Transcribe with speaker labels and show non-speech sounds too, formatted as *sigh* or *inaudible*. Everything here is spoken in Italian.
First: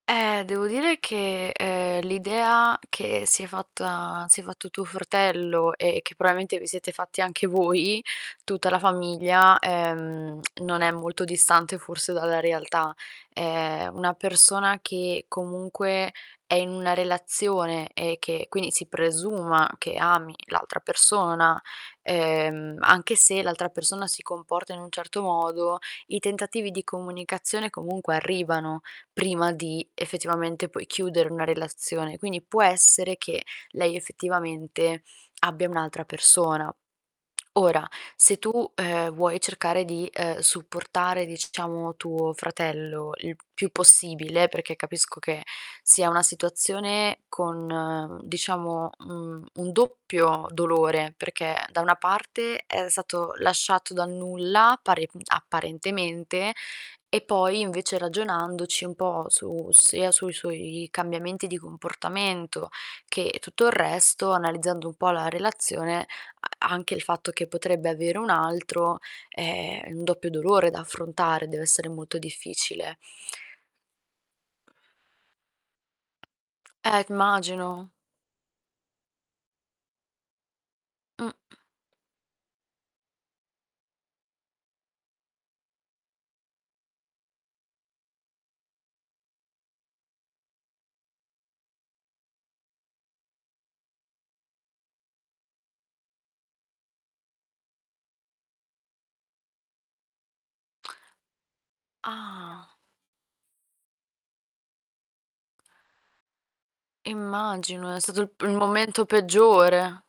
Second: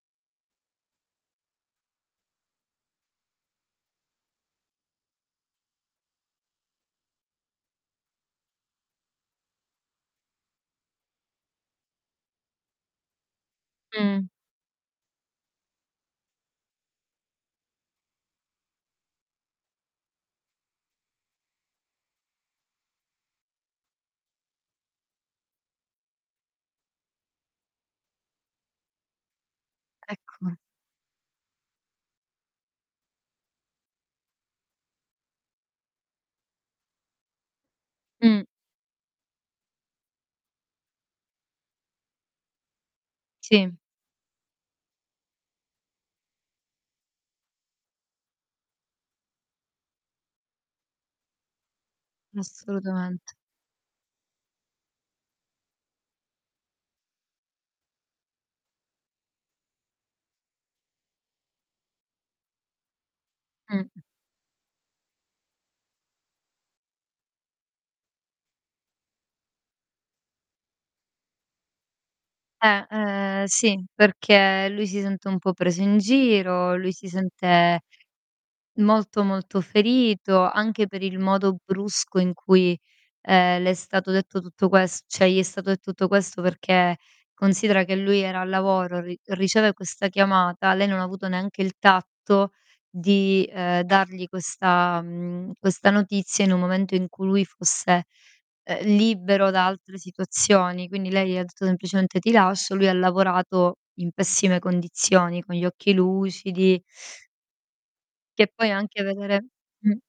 Speaker 1: Eh, devo dire che, ehm, l'idea che si è fatta si è fatto tuo fratello e che probabilmente vi siete fatti anche voi, tutta la famiglia, ehm, *clicks tongue* non è molto distante forse dalla realtà. Ehm, una
Speaker 2: Mh.
Speaker 1: persona che comunque è in una relazione, e che quindi si presuma che ami l'altra persona, ehm, anche se l'altra persona si comporta in un certo modo, i tentativi di comunicazione, comunque, arrivano, prima di
Speaker 2: Eccome.
Speaker 1: effettivamente, poi, chiudere una relazione. Quindi, può essere che lei effettivamente abbia un'altra persona. Ora, se
Speaker 2: Mh.
Speaker 1: tu, ehm, vuoi cercare di, ehm, supportare, diciamo, tuo fratello il più
Speaker 2: Sì.
Speaker 1: possibile, perché capisco che sia una situazione con, mhmm, diciamo, mhmm, un doppio dolore, perché da una parte è
Speaker 2: Assolutamente.
Speaker 1: stato lasciato dal nulla, pare, mhmm, apparentemente, e poi invece ragionandoci un po' su sia sui suoi cambiamenti di comportamento che tutto il
Speaker 2: Mh-mh.
Speaker 1: resto, analizzando un po' la relazione, a anche il fatto che potrebbe avere un altro, è un doppio dolore da affrontare, dev'essere molto
Speaker 2: Eh.
Speaker 1: difficile.
Speaker 2: Ehm, sì, perché lui si sente un po' preso in giro, lui
Speaker 1: Eh,
Speaker 2: si
Speaker 1: c immagino.
Speaker 2: sente molto, molto ferito anche per il
Speaker 1: Mh.
Speaker 2: modo brusco in cui, ehm, le è stato detto tutto ques cioè, gli è stato detto tutto questo, perché considera che lui era al lavoro, ri riceve questa chiamata, lei non ha avuto neanche il tatto di, uhm, dargli questa mhmm, questa notizia in un momento in cui lui fosse, ehm, libero da altre situazioni. Quindi, lei gli ha detto semplicemente: "Ti
Speaker 1: Ah!
Speaker 2: lascio", lui ha lavorato in pessime condizioni, con gli occhi lucidi
Speaker 1: Immagino, è stato il p
Speaker 2: Che
Speaker 1: il
Speaker 2: poi anche
Speaker 1: momento
Speaker 2: vedere Mh.
Speaker 1: peggiore.